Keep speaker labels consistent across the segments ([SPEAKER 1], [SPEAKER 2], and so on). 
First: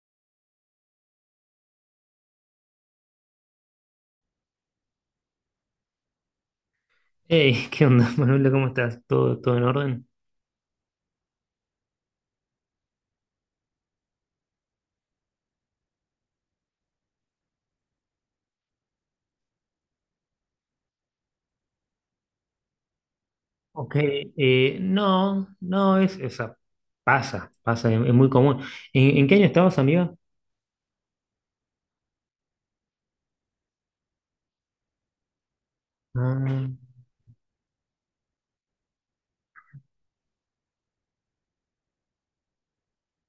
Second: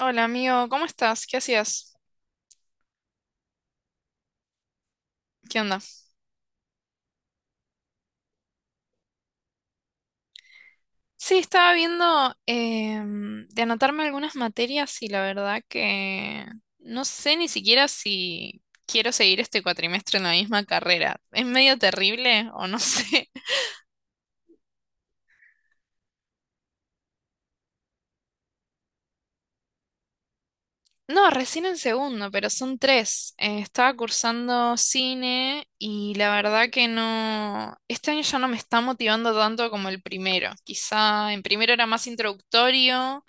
[SPEAKER 1] Hola amigo, ¿cómo estás? ¿Qué hacías? ¿Qué onda?
[SPEAKER 2] Hey, ¿qué onda, Manuela? ¿Cómo estás? ¿Todo en orden?
[SPEAKER 1] Sí, estaba viendo de anotarme algunas materias y la verdad que no sé ni siquiera si quiero seguir este cuatrimestre en la misma carrera. Es medio terrible o no sé.
[SPEAKER 2] Ok, no, es, o sea, pasa, es muy común. ¿En qué año estabas, amiga?
[SPEAKER 1] No, recién en segundo, pero son tres. Estaba cursando cine y la
[SPEAKER 2] Ah,
[SPEAKER 1] verdad que no, este año ya no me está motivando tanto como el primero. Quizá en primero era más introductorio.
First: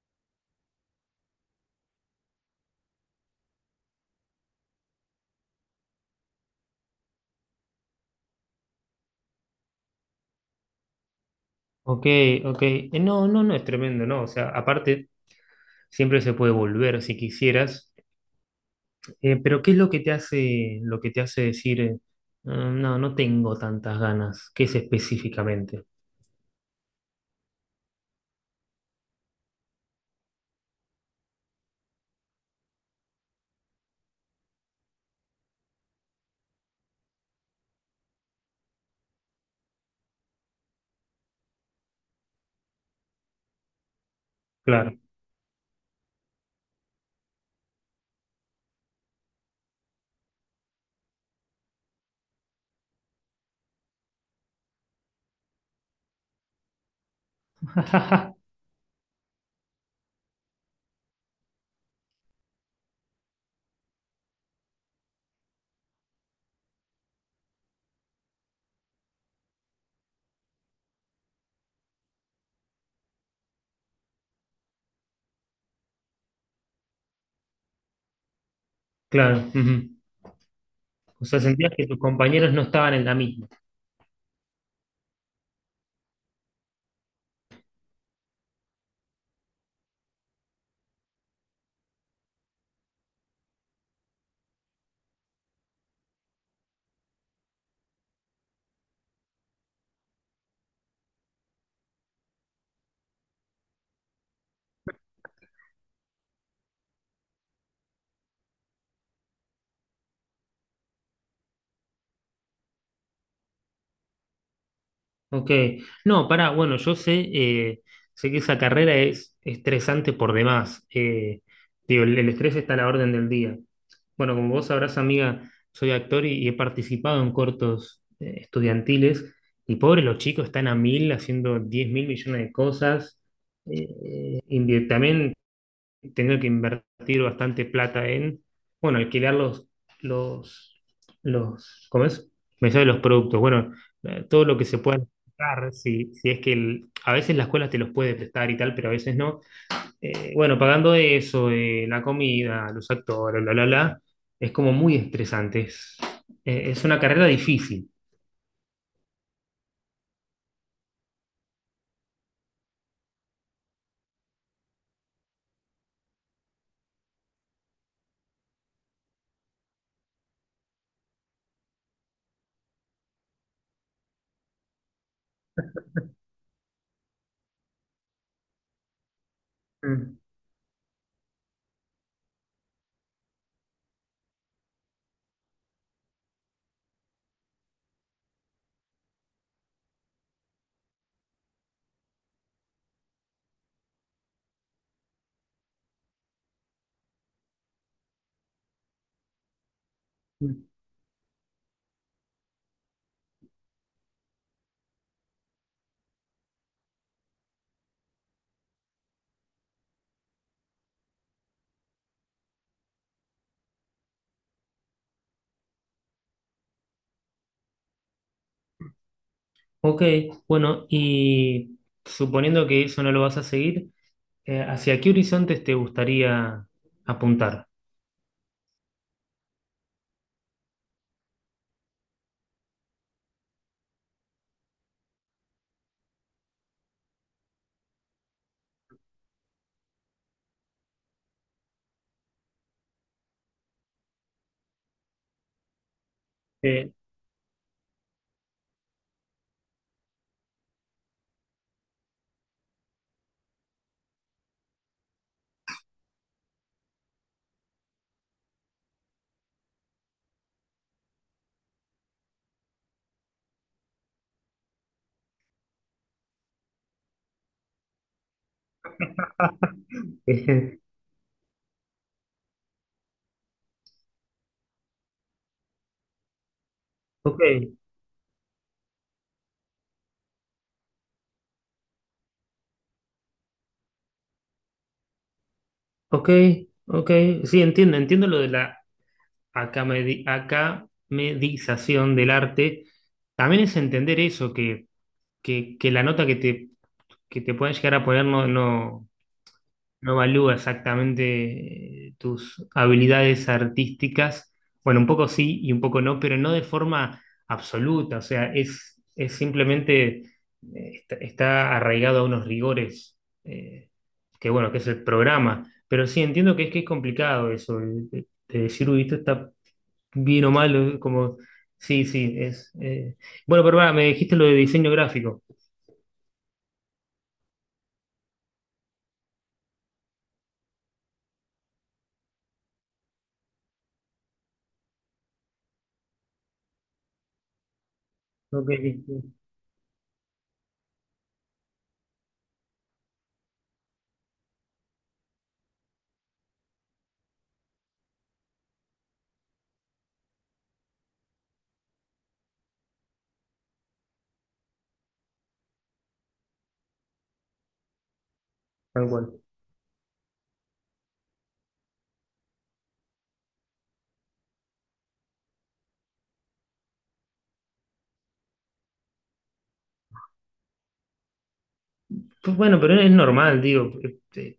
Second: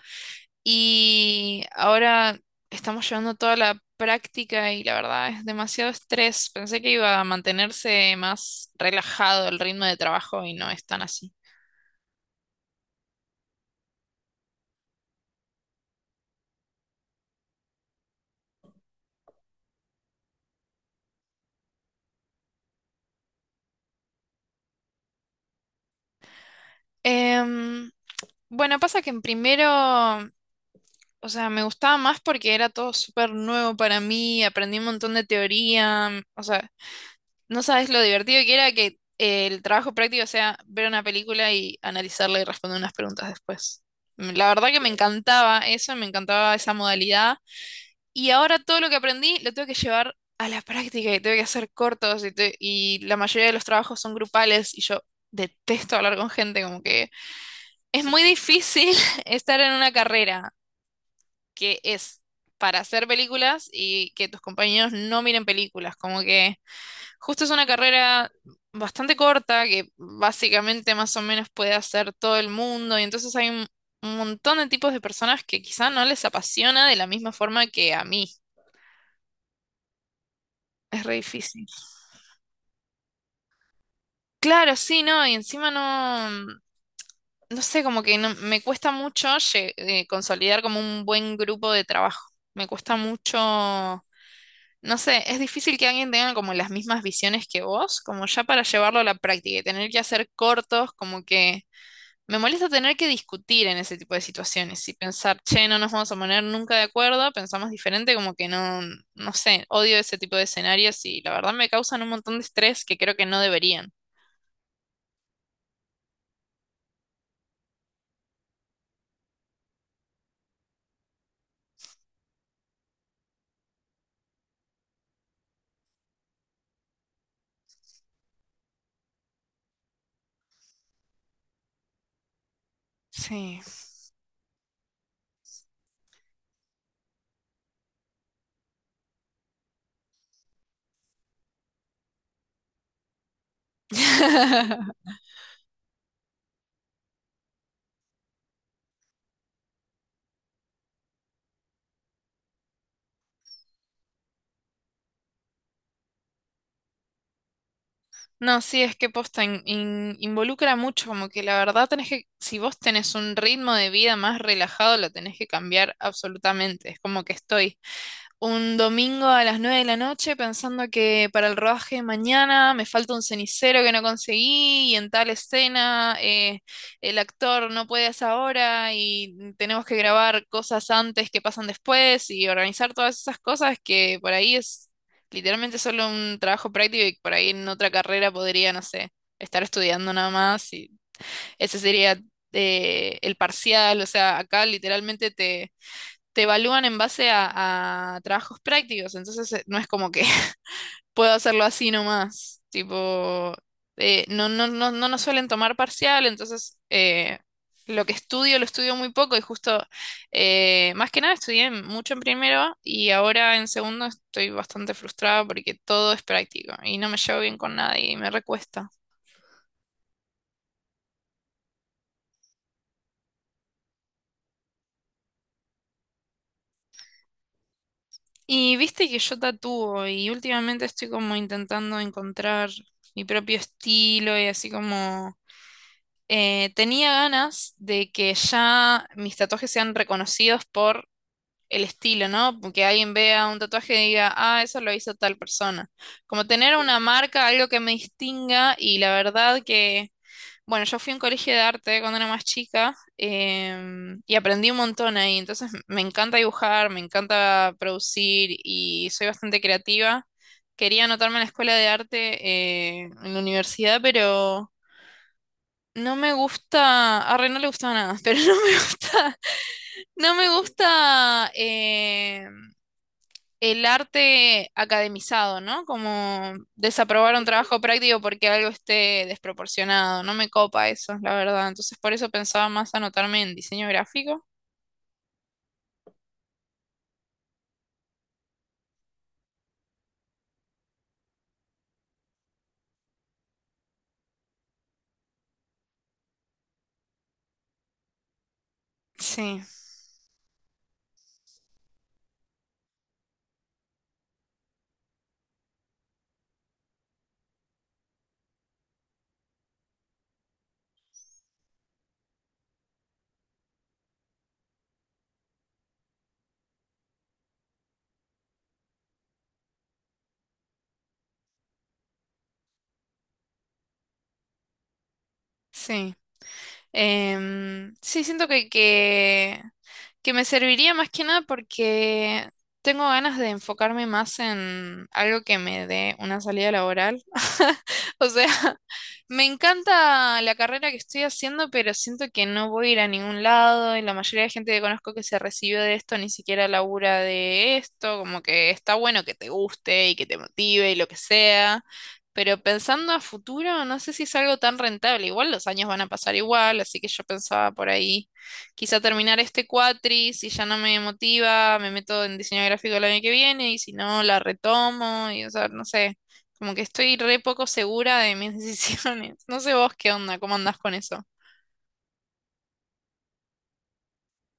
[SPEAKER 1] Y ahora estamos llevando toda la práctica y la verdad es demasiado estrés. Pensé que iba a mantenerse más relajado el ritmo de trabajo y no es tan así.
[SPEAKER 2] ok, ok. No, no es tremendo, ¿no? O sea, aparte, siempre se puede volver si quisieras. Pero ¿qué es lo que te hace, lo que te hace decir, "Ah, no, no tengo tantas ganas"? ¿Qué es específicamente?
[SPEAKER 1] Em, bueno, pasa que en primero, o sea, me gustaba más porque era todo súper nuevo para mí, aprendí un montón de teoría. O sea, no sabes lo divertido que era que el trabajo práctico sea ver una película y analizarla y responder unas preguntas después. La verdad que me,
[SPEAKER 2] Claro,
[SPEAKER 1] claro, encantaba eso, me encantaba esa modalidad. Y ahora todo lo que aprendí lo tengo que llevar a la práctica y tengo que hacer cortos y, y la mayoría de los trabajos son grupales y yo detesto hablar con gente, como que es muy difícil estar en una carrera que es para hacer películas y que tus compañeros no miren películas. Como que justo es una carrera bastante corta que básicamente más o menos puede hacer todo el mundo y entonces hay un montón de tipos de personas que quizá no les apasiona de la misma forma que a mí.
[SPEAKER 2] claro. Ujú.
[SPEAKER 1] Es re
[SPEAKER 2] O sea,
[SPEAKER 1] difícil.
[SPEAKER 2] sentías que tus compañeros no estaban en la misma.
[SPEAKER 1] Claro, sí, no, y encima no, no sé, como que me cuesta mucho consolidar como un buen grupo de trabajo. Me cuesta mucho. No sé, es difícil que alguien tenga como las mismas visiones que vos, como ya para llevarlo a la práctica y tener que hacer cortos, como que me molesta tener que discutir en ese tipo de situaciones y pensar, che, no nos vamos a poner nunca de acuerdo, pensamos diferente, como que no, no sé, odio ese tipo de escenarios y la verdad me causan un montón de estrés que creo que no deberían.
[SPEAKER 2] Ok, no, para, bueno, yo sé, sé que esa carrera es estresante por demás. Digo, el estrés está a la orden del día. Bueno, como vos sabrás, amiga, soy actor y he participado en cortos estudiantiles. Y pobre, los chicos están a mil haciendo 10 mil millones de cosas.
[SPEAKER 1] Sí.
[SPEAKER 2] También tener que invertir bastante plata en, bueno, alquilar los, ¿cómo es? Me sale los productos, bueno, todo lo que se pueda prestar, si, si es que el- a veces la escuela te los puede prestar y tal, pero a veces no. Bueno, pagando eso, la comida, los actores, bla, bla, bla, es como muy estresante, es una carrera difícil.
[SPEAKER 1] No, sí, es que posta involucra mucho, como que la verdad tenés que, si vos tenés un ritmo de vida más relajado, lo tenés que cambiar absolutamente. Es como que estoy un domingo a las 9 de la noche pensando que para el rodaje de mañana me falta un cenicero que no conseguí y en tal escena el actor no puede a esa hora y tenemos que
[SPEAKER 2] Mm,
[SPEAKER 1] grabar cosas antes que pasan después y organizar todas esas cosas que por ahí es literalmente solo un trabajo práctico y por ahí en otra carrera podría, no sé, estar estudiando nada más y ese sería el parcial, o sea, acá literalmente te te evalúan en base a trabajos prácticos, entonces no es como que
[SPEAKER 2] mm.
[SPEAKER 1] puedo hacerlo así nomás, tipo, no, no, no, no nos suelen tomar parcial, entonces lo que estudio lo estudio muy poco y justo, más que nada estudié mucho en primero y ahora en segundo estoy bastante frustrada porque todo es práctico y no me llevo bien con nadie y me recuesta.
[SPEAKER 2] Ok, bueno, y suponiendo que eso no lo vas a seguir, ¿hacia qué horizontes te gustaría apuntar?
[SPEAKER 1] Y viste que yo tatúo y últimamente estoy como intentando encontrar mi propio estilo y así como tenía ganas de que ya mis tatuajes sean reconocidos por el estilo, ¿no? Que alguien vea un tatuaje y diga, ah, eso lo hizo tal persona. Como tener
[SPEAKER 2] Eh,
[SPEAKER 1] una marca, algo que me distinga y la verdad que, bueno, yo fui a un colegio de arte cuando era más chica y aprendí un montón ahí, entonces me encanta dibujar, me encanta producir y soy bastante creativa. Quería anotarme en la escuela de arte en la universidad, pero... No me gusta, a no le gusta nada, pero no me gusta, no me gusta el arte academizado, ¿no? Como desaprobar
[SPEAKER 2] ok,
[SPEAKER 1] un trabajo práctico porque algo esté desproporcionado, no me copa eso, la verdad. Entonces por eso pensaba más anotarme en diseño gráfico.
[SPEAKER 2] ok, ok. Sí, entiendo, entiendo lo de la acamedi- acamedización del arte. También es entender eso, que la nota que te pueden llegar a poner
[SPEAKER 1] Sí,
[SPEAKER 2] no evalúa exactamente tus habilidades artísticas. Bueno, un poco sí y un poco no, pero no de forma absoluta. O sea, es simplemente, está, está arraigado a unos rigores, eh, que bueno, que es el programa. Pero sí entiendo que es complicado eso, de decir, uy, esto está bien o mal, como, sí, sí, es.... Bueno, pero va, me dijiste lo de diseño gráfico.
[SPEAKER 1] sí. Sí, siento que me serviría más que nada porque tengo ganas de enfocarme más en algo que me dé una salida laboral. O sea,
[SPEAKER 2] Ok, sí, sí,
[SPEAKER 1] me encanta la carrera que estoy haciendo, pero siento que no voy a ir a ningún lado y la mayoría de gente que conozco que se recibió de esto ni siquiera labura de esto, como que está bueno que te guste y que te motive y lo que sea. Pero pensando a futuro, no sé si es algo tan rentable. Igual los años van a pasar igual, así que yo pensaba por ahí, quizá
[SPEAKER 2] tal cual.
[SPEAKER 1] terminar este cuatri, si ya no me motiva, me meto en diseño gráfico el año que viene, y si no, la retomo, y o sea, no sé, como que estoy re poco segura de mis decisiones. No sé vos qué onda, cómo andás con eso.
[SPEAKER 2] Pues bueno, pero es normal, digo. eh,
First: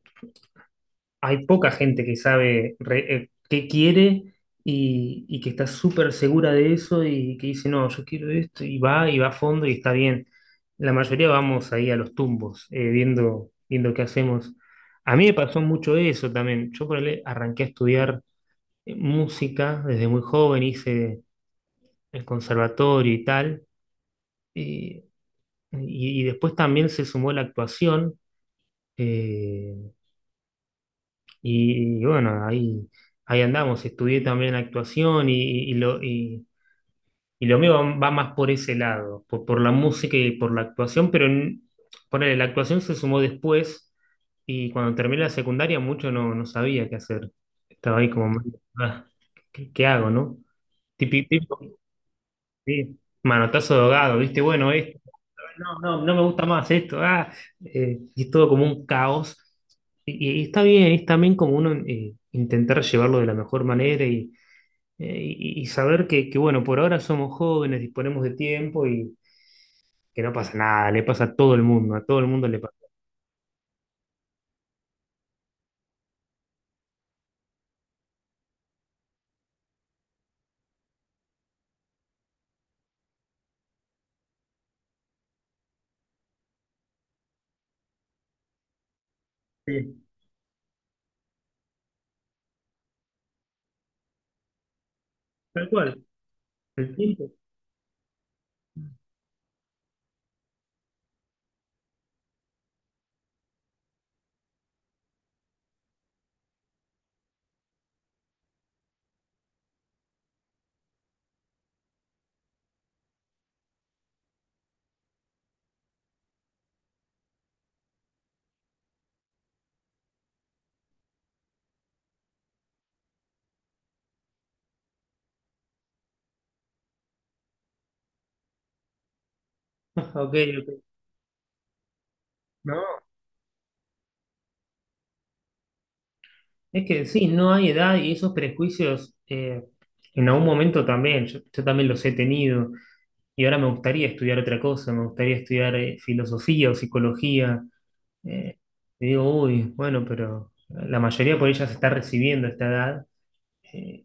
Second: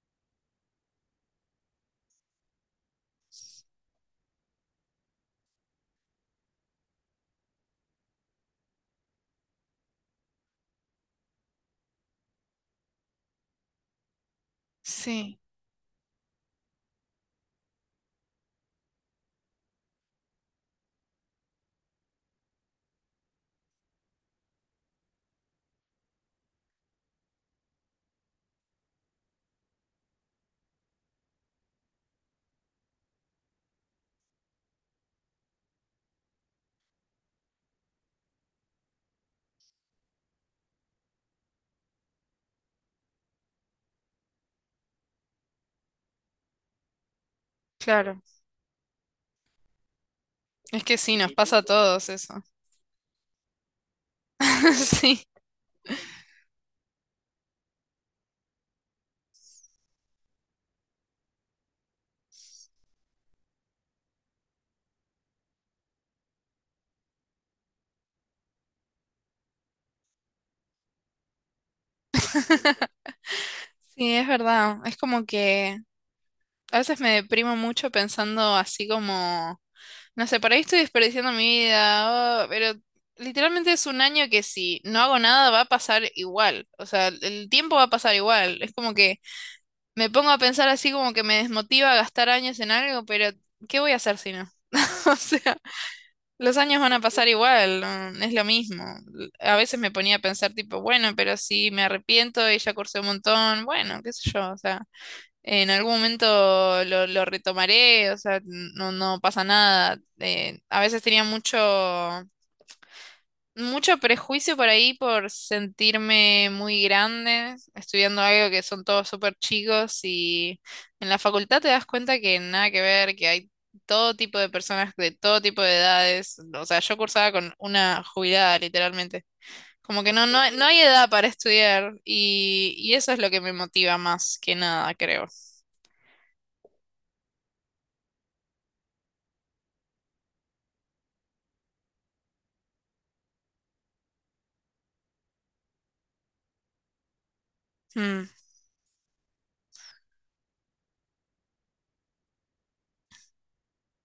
[SPEAKER 2] Hay poca gente que sabe re- qué quiere y que está súper segura de eso y que dice, no, yo quiero esto y va a fondo y está bien. La mayoría vamos ahí a los tumbos, viendo, viendo qué hacemos. A mí me
[SPEAKER 1] Sí,
[SPEAKER 2] pasó mucho eso también. Yo por ahí arranqué a estudiar música desde muy joven, hice el conservatorio y tal, y, y después también se sumó la actuación. eh, y bueno, ahí, ahí andamos. Estudié también actuación y lo mío va, va más por ese lado, por la música y por la actuación, pero en- ponele, la actuación se sumó después y cuando terminé la secundaria mucho no, no sabía qué hacer. Estaba ahí
[SPEAKER 1] claro.
[SPEAKER 2] como, ah, ¿qué, qué hago, no?
[SPEAKER 1] Es que sí,
[SPEAKER 2] Típico,
[SPEAKER 1] nos, sí, pasa a
[SPEAKER 2] típico,
[SPEAKER 1] todos eso.
[SPEAKER 2] sí, manotazo de ahogado, ¿viste? Bueno, no,
[SPEAKER 1] Sí,
[SPEAKER 2] no, no me gusta más esto, ah, y es todo como un caos. Y está bien, es también como uno intentar llevarlo de la mejor manera y, y saber que, bueno, por ahora somos jóvenes, disponemos de tiempo y que no pasa nada, le pasa a todo el mundo, a todo el mundo le pasa.
[SPEAKER 1] sí, es verdad. Es como que a veces me deprimo mucho pensando así como no sé, por ahí estoy desperdiciando mi vida, oh, pero literalmente es un año que si no hago nada va a pasar igual. O sea, el tiempo va a pasar igual. Es como que
[SPEAKER 2] Sí,
[SPEAKER 1] me pongo a pensar así como que me desmotiva a gastar años en algo, pero ¿qué voy a hacer si no? O sea,
[SPEAKER 2] tal cual,
[SPEAKER 1] los años van
[SPEAKER 2] el
[SPEAKER 1] a pasar
[SPEAKER 2] tiempo.
[SPEAKER 1] igual, no, es lo mismo. L- A veces me ponía a pensar tipo, bueno, pero si me arrepiento y ya cursé un montón, bueno, qué sé yo, o sea. En algún momento lo retomaré, o sea, no, no pasa nada. A veces tenía mucho, mucho prejuicio por ahí por sentirme muy grande, estudiando algo que son todos súper chicos y en la facultad te das cuenta que nada que ver, que hay todo tipo de personas de todo tipo de edades. O sea, yo cursaba con una jubilada, literalmente. Como que no,
[SPEAKER 2] Ok,
[SPEAKER 1] no, no hay
[SPEAKER 2] ok.
[SPEAKER 1] edad para estudiar
[SPEAKER 2] No,
[SPEAKER 1] y eso es lo que me motiva más que nada, creo.
[SPEAKER 2] es que sí, no hay edad y esos prejuicios en algún momento también, yo también los he tenido. Y ahora me gustaría estudiar otra cosa, me gustaría estudiar filosofía o psicología.
[SPEAKER 1] Mm.
[SPEAKER 2] eh, y digo, uy, bueno, pero la mayoría por ella se está recibiendo a esta edad. eh,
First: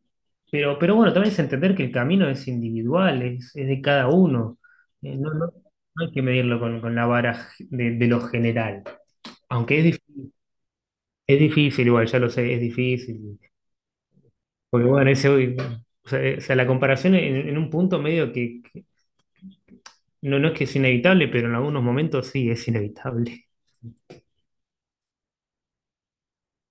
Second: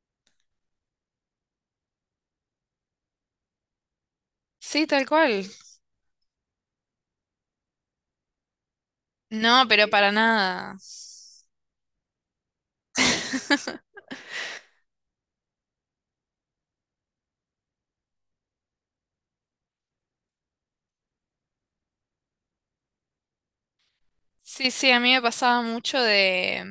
[SPEAKER 2] pero bueno, también es entender que el camino es individual, es de cada uno.
[SPEAKER 1] Sí, tal
[SPEAKER 2] No,
[SPEAKER 1] cual.
[SPEAKER 2] no hay que medirlo con la vara de lo general.
[SPEAKER 1] No,
[SPEAKER 2] Aunque
[SPEAKER 1] pero
[SPEAKER 2] es,
[SPEAKER 1] para nada.
[SPEAKER 2] es difícil, igual, ya lo sé, es difícil. Porque bueno, ese, uy, o sea, la comparación en un punto medio que no, no es que es inevitable, pero en algunos momentos sí es inevitable.
[SPEAKER 1] Sí, sí, a mí me pasaba mucho de,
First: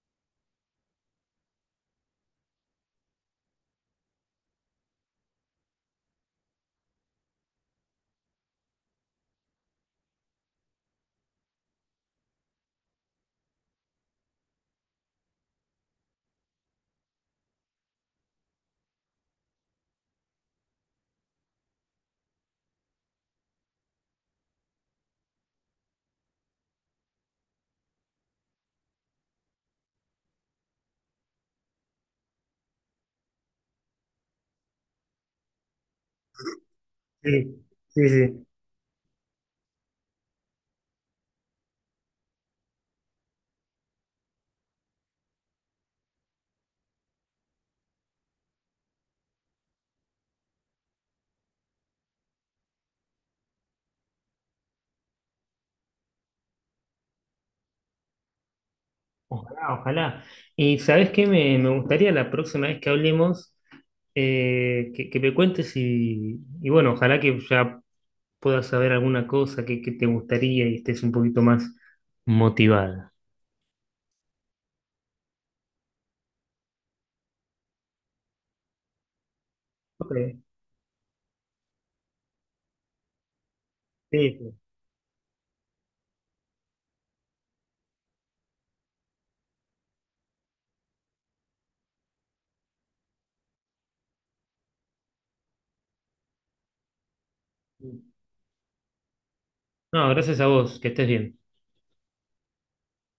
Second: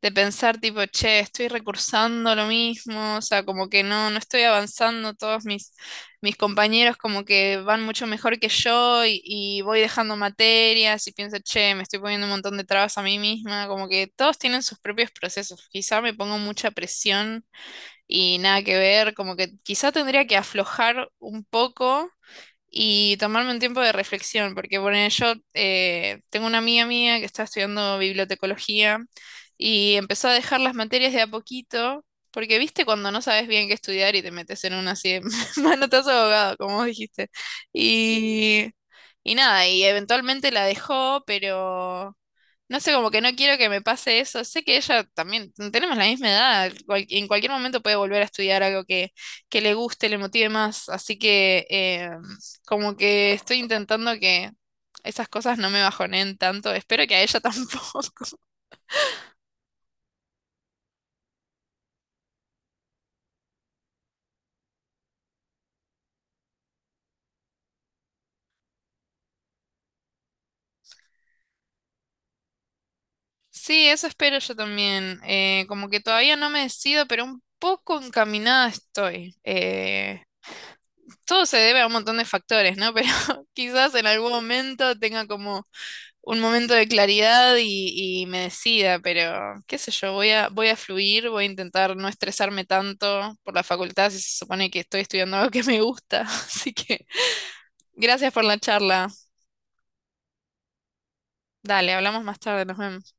[SPEAKER 1] de pensar tipo, che, estoy recursando lo mismo, o sea, como que no, no estoy avanzando, todos mis, compañeros como que van mucho mejor que yo y voy dejando materias y pienso, che, me estoy poniendo un montón de trabas a mí misma, como que todos tienen sus propios procesos, quizá me pongo mucha presión y nada que ver, como que quizá tendría que aflojar un poco y tomarme un tiempo de reflexión, porque bueno, yo tengo una amiga mía que está estudiando bibliotecología y empezó a dejar las materias de a poquito, porque viste cuando no sabes bien qué estudiar y te metes en una así de manotazo de abogado, como vos dijiste.
[SPEAKER 2] Sí, sí, sí.
[SPEAKER 1] Y, y nada, y eventualmente la dejó, pero no sé, como que no quiero que me pase eso. Sé que ella también, tenemos la misma edad, en cualquier momento puede volver a estudiar algo que, le guste, le motive más. Así que como que estoy intentando que esas cosas no me bajoneen tanto. Espero que a ella tampoco.
[SPEAKER 2] Ojalá, ojalá. Y sabes qué, me gustaría la próxima vez que hablemos, que me cuentes y bueno, ojalá que ya puedas saber alguna cosa que te gustaría y estés un poquito más motivada.
[SPEAKER 1] Sí, eso espero yo también. Como que todavía no me decido, pero un poco encaminada estoy.
[SPEAKER 2] Ok,
[SPEAKER 1] Todo se debe a un montón de factores, ¿no? Pero quizás en algún
[SPEAKER 2] sí,
[SPEAKER 1] momento tenga como un momento de claridad y, me decida, pero qué sé yo, voy a fluir, voy a intentar no estresarme tanto por la facultad si se supone que estoy estudiando algo que me gusta. Así que
[SPEAKER 2] sí.
[SPEAKER 1] gracias por la charla.
[SPEAKER 2] No, gracias a vos, que estés bien.
[SPEAKER 1] Dale, hablamos más tarde, nos vemos.